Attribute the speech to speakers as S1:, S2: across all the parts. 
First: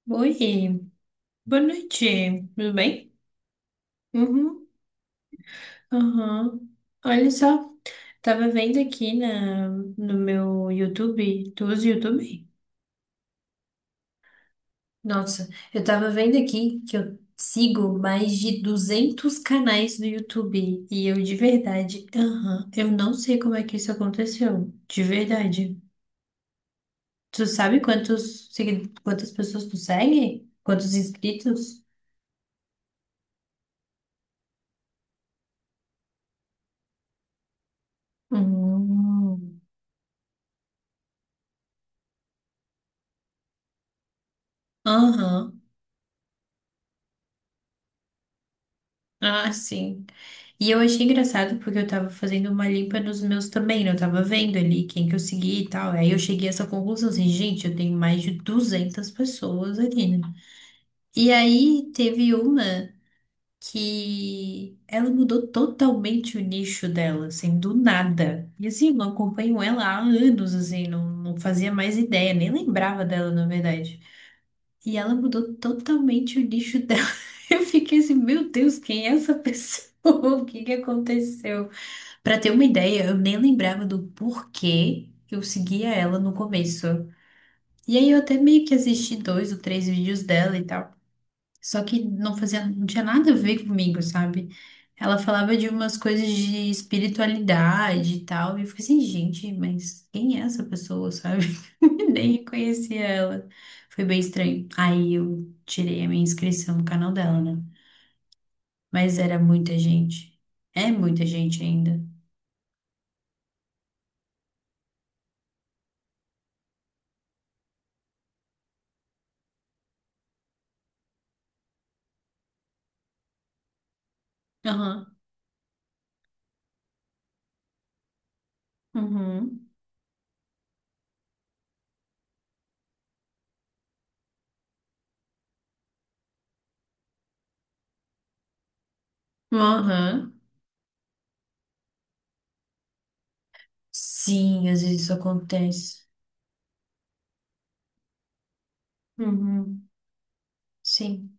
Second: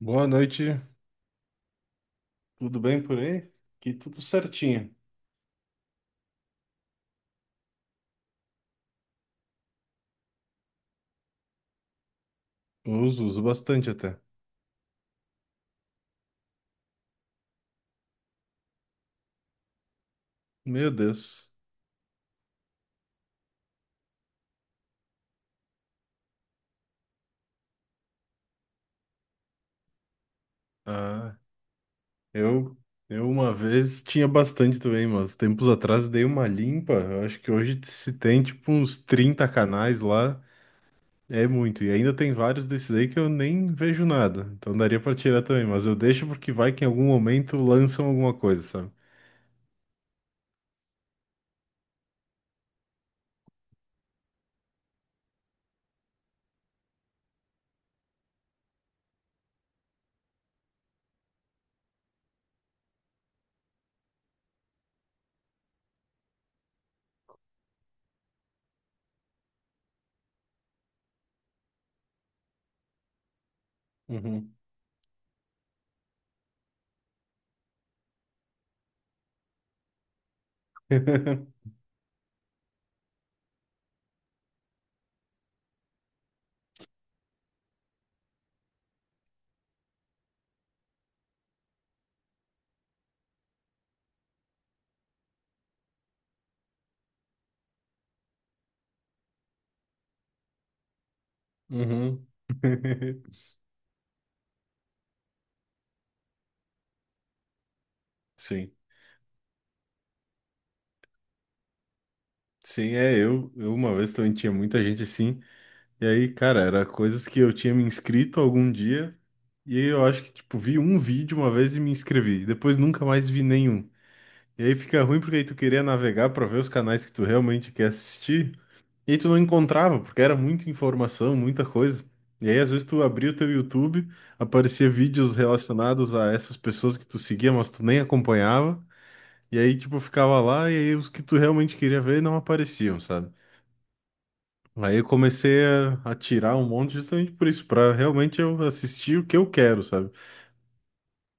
S1: Boa noite,
S2: Oi, boa noite, tudo
S1: tudo bem
S2: bem?
S1: por aí? Aqui tudo
S2: Uhum.
S1: certinho.
S2: Aham. Olha só, tava vendo aqui no meu YouTube, tu usa o YouTube?
S1: Uso, uso bastante até.
S2: Nossa, eu tava vendo aqui que eu sigo mais de 200 canais do YouTube
S1: Meu
S2: e eu de
S1: Deus.
S2: verdade, aham, eu não sei como é que isso aconteceu, de verdade. Tu sabe quantas pessoas tu segue? Quantos
S1: Ah,
S2: inscritos?
S1: eu, eu uma vez tinha bastante também, mas tempos atrás dei uma limpa. Eu acho que hoje se tem tipo uns 30
S2: Hum.
S1: canais lá. É muito. E ainda tem vários desses aí que eu nem vejo nada. Então daria pra tirar
S2: Aham,
S1: também, mas eu deixo porque vai que em algum momento lançam alguma coisa, sabe?
S2: ah, sim. E eu achei engraçado porque eu tava fazendo uma limpa nos meus também, né? Eu tava vendo ali quem que eu segui e tal. Aí eu cheguei a essa conclusão assim, gente, eu tenho mais de 200 pessoas ali, né? E aí teve uma que ela mudou totalmente o nicho dela, assim, do nada. E assim, eu não acompanho ela há anos, assim, não fazia mais ideia, nem lembrava dela, na verdade.
S1: Uhum.
S2: E ela mudou totalmente o nicho dela. Eu fiquei assim, meu Deus, quem é essa pessoa? O que que aconteceu? Pra ter uma ideia, eu nem lembrava do porquê eu seguia ela no começo. E aí eu até meio que assisti dois ou três vídeos dela e tal. Só que não fazia, não tinha nada a ver comigo, sabe? Ela falava de umas coisas de espiritualidade e tal. E eu fiquei assim, gente, mas quem é essa pessoa, sabe?
S1: Uhum.
S2: Nem reconhecia ela. Foi bem estranho. Aí eu tirei a minha inscrição no canal dela, né?
S1: Sim.
S2: Mas era muita gente. É muita gente ainda.
S1: Sim, é, eu uma vez também tinha muita gente assim, e aí, cara, era coisas que eu tinha me inscrito algum dia, e aí eu acho que, tipo, vi um vídeo uma vez e me inscrevi, e depois nunca mais vi nenhum. E aí fica
S2: Aham.
S1: ruim porque aí tu queria navegar pra ver os canais que tu realmente quer assistir, e aí tu não
S2: Uhum.
S1: encontrava, porque era muita informação, muita coisa. E aí, às vezes, tu abria o teu YouTube, aparecia vídeos relacionados a essas pessoas que tu seguia, mas tu nem acompanhava, e aí, tipo,
S2: Aham.
S1: ficava lá, e aí os que tu realmente queria ver não apareciam, sabe?
S2: Sim, às
S1: Aí
S2: vezes
S1: eu
S2: isso
S1: comecei
S2: acontece.
S1: a tirar um monte justamente por isso, para realmente eu assistir o que eu quero,
S2: Uhum.
S1: sabe?
S2: Sim.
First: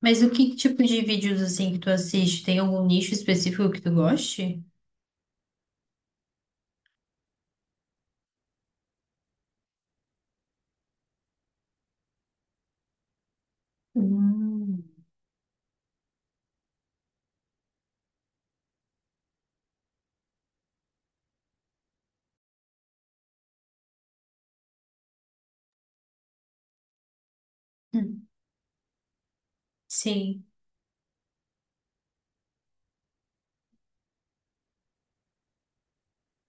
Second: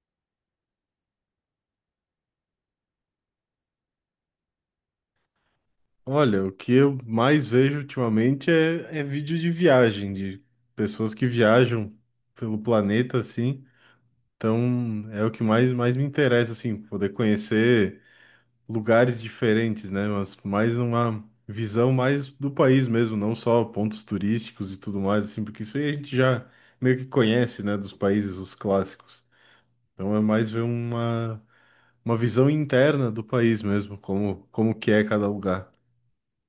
S2: Mas o que tipo de vídeos assim que tu assiste? Tem algum nicho específico que tu goste?
S1: Olha, o que eu mais vejo ultimamente é vídeo de viagem, de pessoas que viajam pelo planeta, assim.
S2: Hum.
S1: Então é o que mais me interessa, assim, poder conhecer lugares diferentes, né? Mas mais uma visão mais do país mesmo, não só pontos turísticos e tudo mais, assim, porque isso aí a gente já meio que conhece, né, dos
S2: Hum.
S1: países, os clássicos. Então é
S2: Sim.
S1: mais ver uma visão interna do país mesmo, como, como que é cada lugar.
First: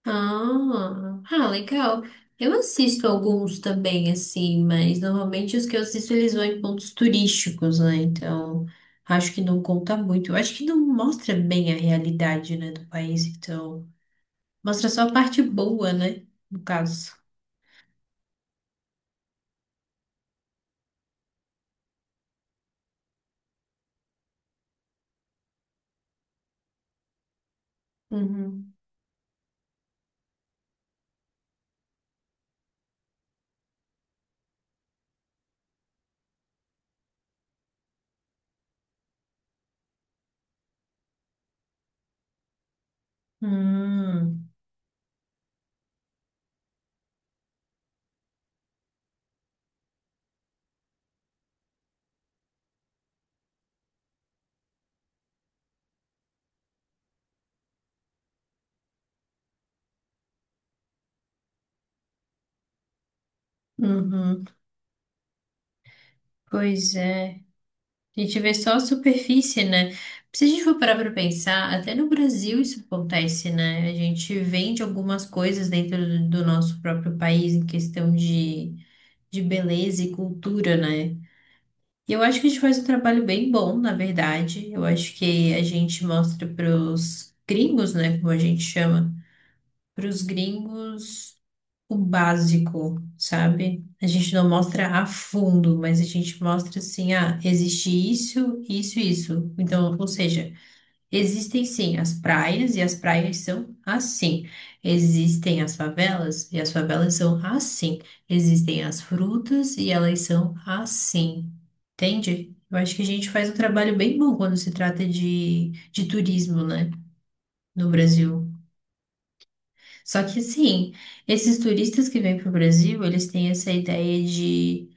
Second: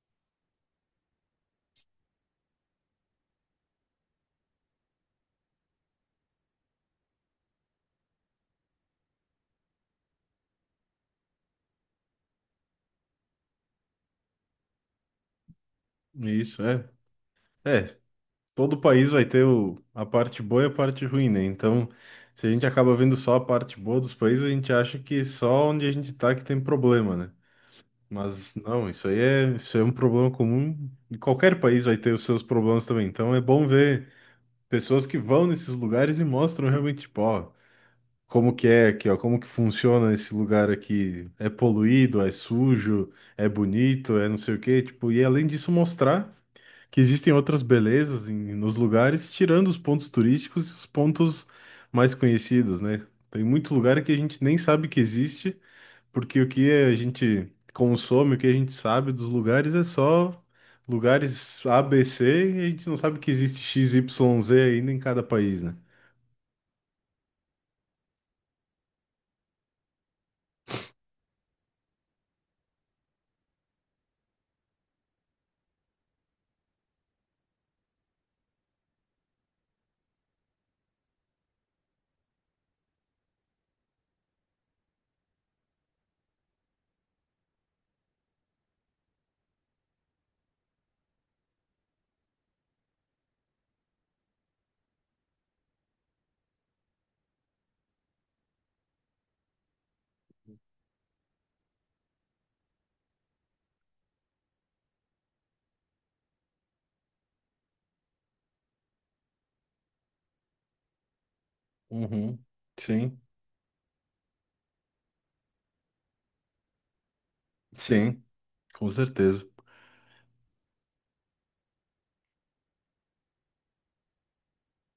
S2: Ah, ah, legal. Eu assisto alguns também, assim, mas normalmente os que eu assisto eles vão em pontos turísticos, né? Então, acho que não conta muito. Eu acho que não mostra bem a realidade, né, do país, então. Mostra só a parte boa, né? No
S1: Isso, é.
S2: caso.
S1: É, todo país vai ter a parte boa e a parte ruim, né? Então, se a gente acaba vendo só a parte boa dos países, a gente acha que só onde a gente tá que tem problema, né? Mas não, isso é um problema comum e qualquer país vai ter os seus problemas também. Então é bom ver pessoas que vão nesses lugares e mostram realmente, tipo, ó, como que é aqui, ó, como que funciona esse lugar aqui? É poluído, é sujo, é bonito, é não
S2: Hum,
S1: sei o quê, tipo, e além disso mostrar que existem outras belezas nos lugares, tirando os pontos turísticos e os pontos mais conhecidos, né? Tem muito lugar que a gente nem sabe que existe, porque o que a gente consome, o que a gente sabe dos lugares é só lugares A, B, C, e a gente não sabe que existe X, Y,
S2: uhum.
S1: Z ainda em cada país, né?
S2: Pois é. A gente vê só a superfície, né? Se a gente for parar para pensar, até no Brasil isso acontece, né? A gente vende algumas coisas dentro do nosso próprio país em questão de beleza e cultura, né? E eu acho que a gente faz um trabalho bem bom, na verdade. Eu acho que a gente mostra para os gringos, né? Como a gente chama. Para os gringos o básico, sabe? A gente não mostra a fundo, mas a gente mostra assim, ah, existe isso, isso, isso. Então, ou seja, existem sim as praias e as praias são assim. Existem as favelas e as favelas são assim. Existem as frutas e elas são assim.
S1: Uhum.
S2: Entende? Eu acho que a
S1: Sim,
S2: gente faz um trabalho bem bom quando se trata de turismo, né? No
S1: sim.
S2: Brasil.
S1: Com certeza.
S2: Só que assim, esses turistas que vêm para o Brasil, eles têm essa ideia de,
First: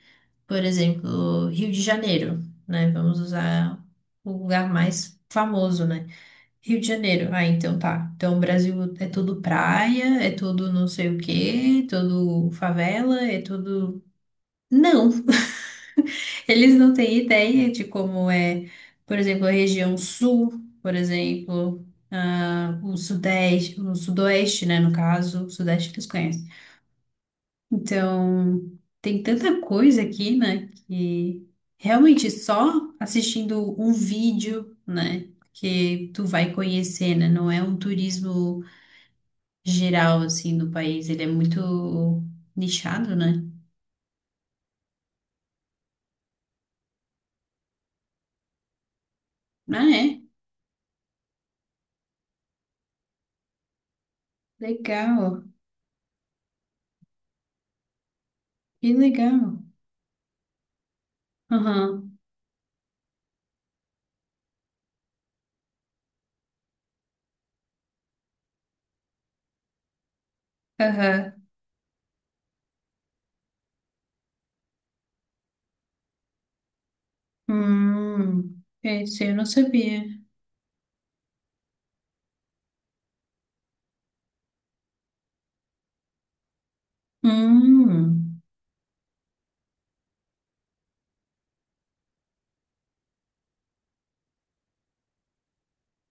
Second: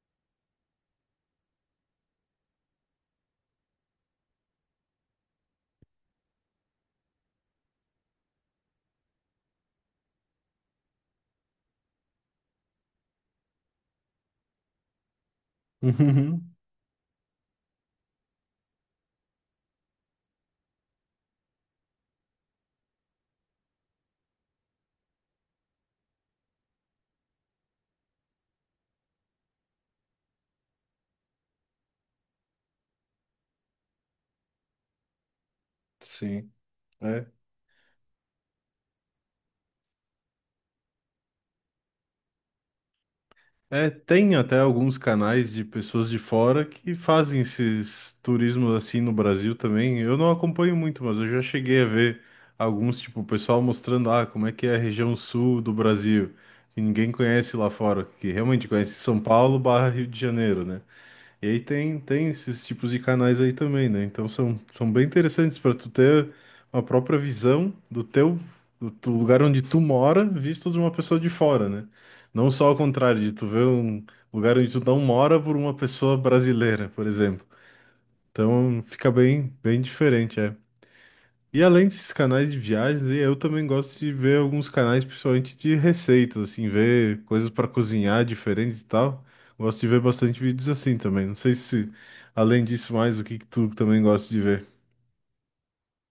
S2: por exemplo, Rio de Janeiro, né? Vamos usar o lugar mais famoso, né? Rio de Janeiro. Ah, então tá. Então o Brasil é tudo praia, é tudo não sei o quê, tudo favela, é tudo. Não, eles não têm ideia de como é, por exemplo, a região sul, por exemplo, ah, o sudeste, o sudoeste, né? No caso, o sudeste eles conhecem. Então, tem tanta coisa aqui, né, que realmente só assistindo um vídeo, né, que tu
S1: Sim.
S2: vai conhecer,
S1: É.
S2: né, não é um turismo geral, assim, do país, ele é muito nichado, né?
S1: É, tem até alguns canais de pessoas de fora que fazem esses turismos assim no Brasil
S2: Ah,
S1: também. Eu
S2: é?
S1: não acompanho muito, mas eu já cheguei a ver alguns, tipo, o pessoal mostrando, ah, como é que é a região
S2: Legal,
S1: sul do Brasil, que ninguém conhece lá fora, que realmente conhece
S2: que
S1: São
S2: legal.
S1: Paulo barra Rio de Janeiro, né? E aí tem,
S2: Aham,
S1: tem esses tipos de canais aí também, né? Então são bem interessantes para tu ter uma própria visão do teu, do lugar onde tu mora, visto de uma pessoa de
S2: aham.
S1: fora, né? Não só ao contrário, de tu ver um lugar onde tu não mora por uma pessoa brasileira, por exemplo. Então fica
S2: Esse eu não
S1: bem, bem
S2: sabia.
S1: diferente, é. E além desses canais de viagens, eu também gosto de ver alguns canais, principalmente de receitas, assim, ver coisas para cozinhar
S2: Hum.
S1: diferentes e tal. Gosto de ver bastante vídeos assim também. Não sei se, além disso, mais o que que tu também gosta de ver.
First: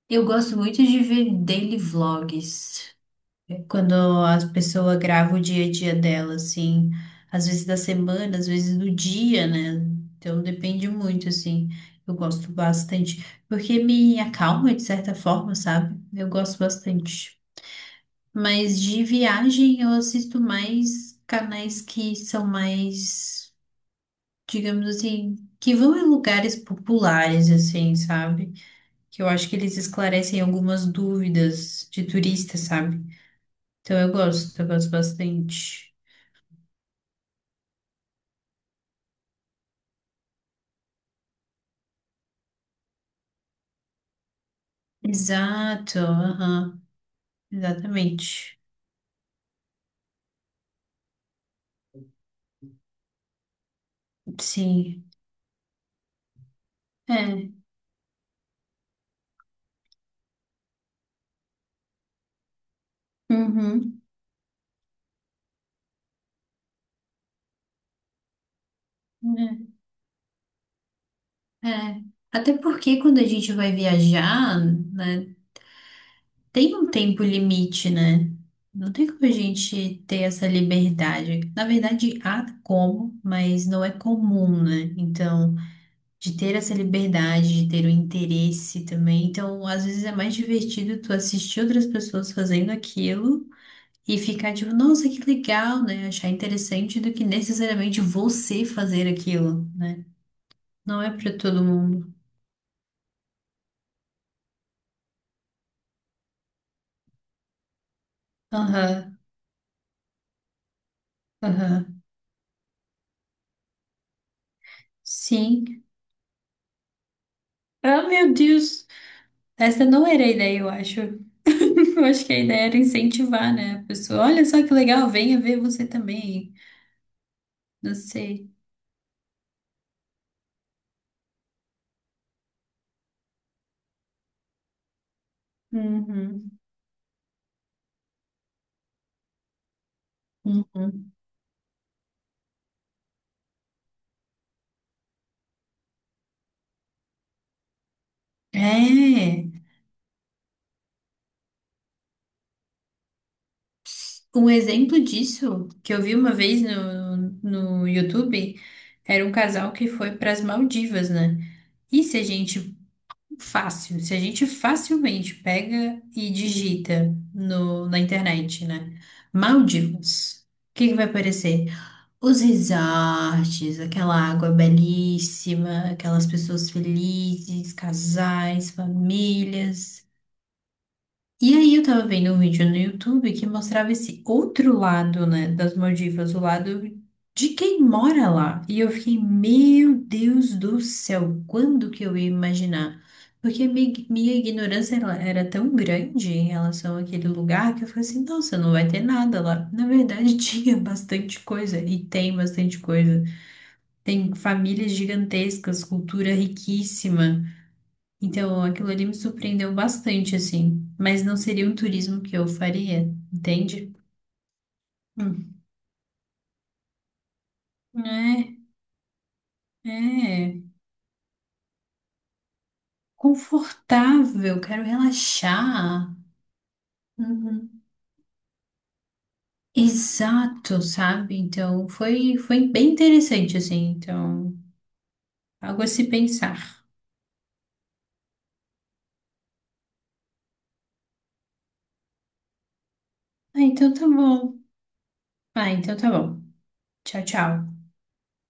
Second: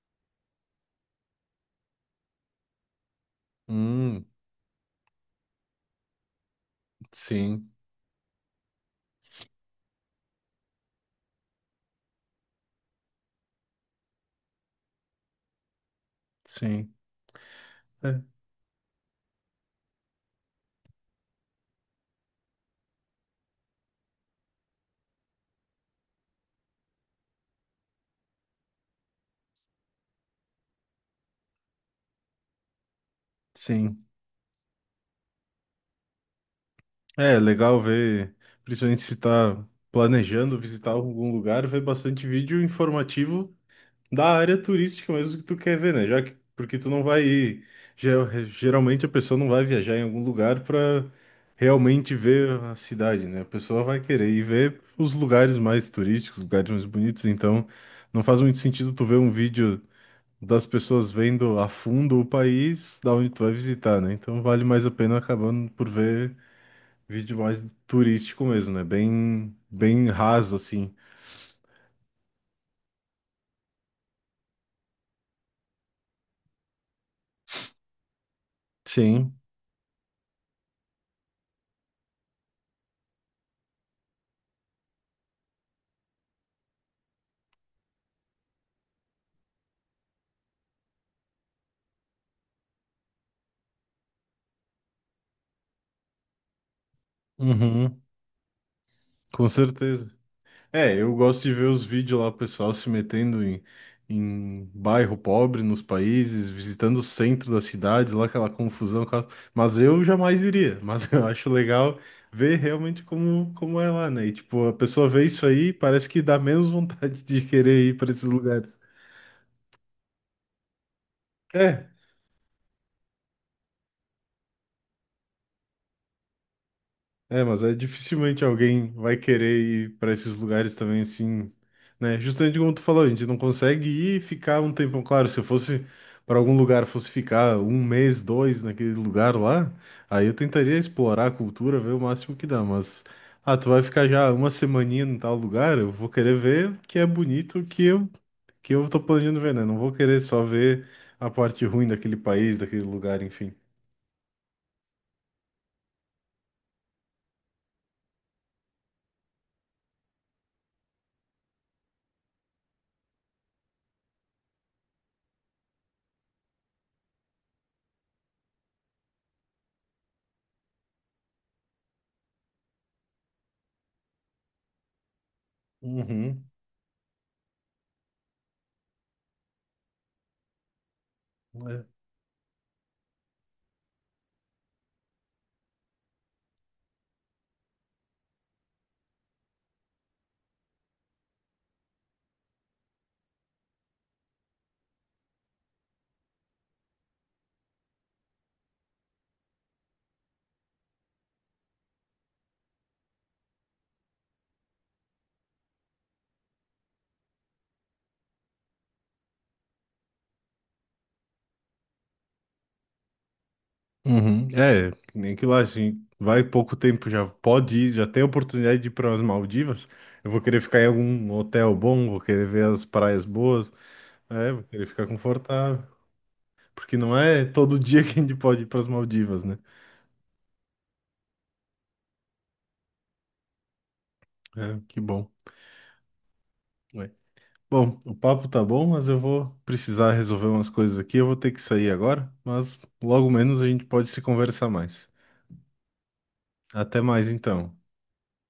S2: Eu gosto muito de ver daily vlogs. Quando
S1: Hum,
S2: as pessoas gravam o dia a dia dela, assim, às vezes
S1: sim,
S2: da semana, às vezes do dia, né? Então depende muito, assim. Eu gosto bastante, porque me acalma de certa forma, sabe? Eu gosto
S1: sim,
S2: bastante.
S1: é,
S2: Mas de viagem eu assisto mais canais que são mais, digamos assim, que vão em lugares populares, assim, sabe? Que eu acho que eles esclarecem algumas dúvidas de turista, sabe? Então
S1: sim.
S2: eu gosto bastante.
S1: É legal ver, principalmente se tá planejando visitar algum lugar, ver bastante vídeo informativo da área turística mesmo que tu quer ver,
S2: Exato,
S1: né? Já que, porque
S2: aham,
S1: tu não vai ir.
S2: exatamente.
S1: Geralmente a pessoa não vai viajar em algum lugar para realmente ver a cidade, né? A pessoa vai querer ir ver
S2: Sim,
S1: os lugares mais turísticos, os lugares mais bonitos.
S2: é,
S1: Então, não faz muito sentido tu ver um vídeo das pessoas vendo a fundo o país da onde tu vai visitar,
S2: uhum,
S1: né? Então, vale mais a pena acabando por ver vídeo mais turístico mesmo, né? Bem, bem raso assim.
S2: é, é. Até porque quando a gente vai viajar, né, tem um tempo limite, né? Não tem como a
S1: Sim.
S2: gente ter essa liberdade. Na verdade, há como, mas não é comum, né? Então, de ter essa liberdade, de ter o interesse também. Então, às vezes é mais divertido tu assistir outras pessoas fazendo aquilo e ficar tipo, nossa, que legal, né? Achar interessante do que necessariamente
S1: Uhum,
S2: você fazer
S1: com
S2: aquilo, né?
S1: certeza. É,
S2: Não é
S1: eu
S2: pra
S1: gosto de
S2: todo
S1: ver os
S2: mundo.
S1: vídeos lá, o pessoal se metendo em bairro pobre nos países, visitando o centro da cidade, lá aquela confusão.
S2: Aham,
S1: Mas eu jamais iria. Mas eu acho legal
S2: aham.
S1: ver realmente como, como é lá, né? E tipo, a pessoa vê isso aí,
S2: Sim.
S1: parece que dá menos vontade de querer ir
S2: Ah,
S1: para esses
S2: meu
S1: lugares.
S2: Deus. Essa não era a ideia, eu acho.
S1: É,
S2: Eu acho que a ideia era incentivar, né? A pessoa, olha só que legal, venha ver você também.
S1: É, mas é
S2: Não
S1: dificilmente
S2: sei.
S1: alguém vai querer ir para esses lugares também assim, né? Justamente como tu falou, a gente não consegue ir e ficar um tempão. Claro, se eu fosse para
S2: Uhum,
S1: algum lugar, fosse ficar um mês, dois naquele lugar lá, aí eu tentaria
S2: uhum.
S1: explorar a cultura, ver o máximo que dá. Mas, ah, tu vai ficar já uma semaninha em tal lugar, eu vou querer ver o que é bonito, o que eu tô planejando
S2: É.
S1: ver, né? Não vou querer só ver a parte ruim daquele país, daquele lugar, enfim.
S2: Um exemplo disso que eu vi uma vez no YouTube era um casal que foi para as Maldivas, né? E se a gente se a gente facilmente pega e digita no, na internet, né? Maldivas. O que que vai aparecer? Os resorts, aquela água belíssima, aquelas
S1: Uhum.
S2: pessoas felizes, casais, famílias. E aí eu tava vendo um vídeo no YouTube que mostrava esse outro lado, né, das Maldivas, o lado de quem mora lá. E eu fiquei, meu Deus do céu, quando que eu ia imaginar? Porque minha ignorância ela era tão grande em relação àquele lugar que eu falei assim, nossa, não vai ter nada lá. Na verdade, tinha bastante coisa e tem bastante coisa. Tem famílias gigantescas, cultura riquíssima. Então, aquilo ali me surpreendeu bastante, assim. Mas não seria um turismo que eu faria, entende?
S1: Uhum. É, nem que lá,
S2: Hum.
S1: assim, vai pouco tempo já pode ir, já tem a
S2: É,
S1: oportunidade de ir para as Maldivas. Eu vou querer
S2: é.
S1: ficar em algum hotel bom, vou querer ver as praias boas, é,
S2: Confortável,
S1: vou
S2: quero
S1: querer ficar confortável,
S2: relaxar.
S1: porque não é todo
S2: Uhum.
S1: dia que a gente pode ir para as Maldivas, né?
S2: Exato, sabe? Então, foi, foi bem interessante, assim. Então,
S1: É, que bom.
S2: algo a se pensar.
S1: Ué. Bom, o papo tá bom, mas eu vou precisar resolver umas coisas aqui, eu vou ter que sair agora, mas logo
S2: Ah,
S1: menos a gente
S2: então tá
S1: pode se
S2: bom.
S1: conversar mais.
S2: Ah, então tá bom.
S1: Até
S2: Tchau,
S1: mais então.
S2: tchau.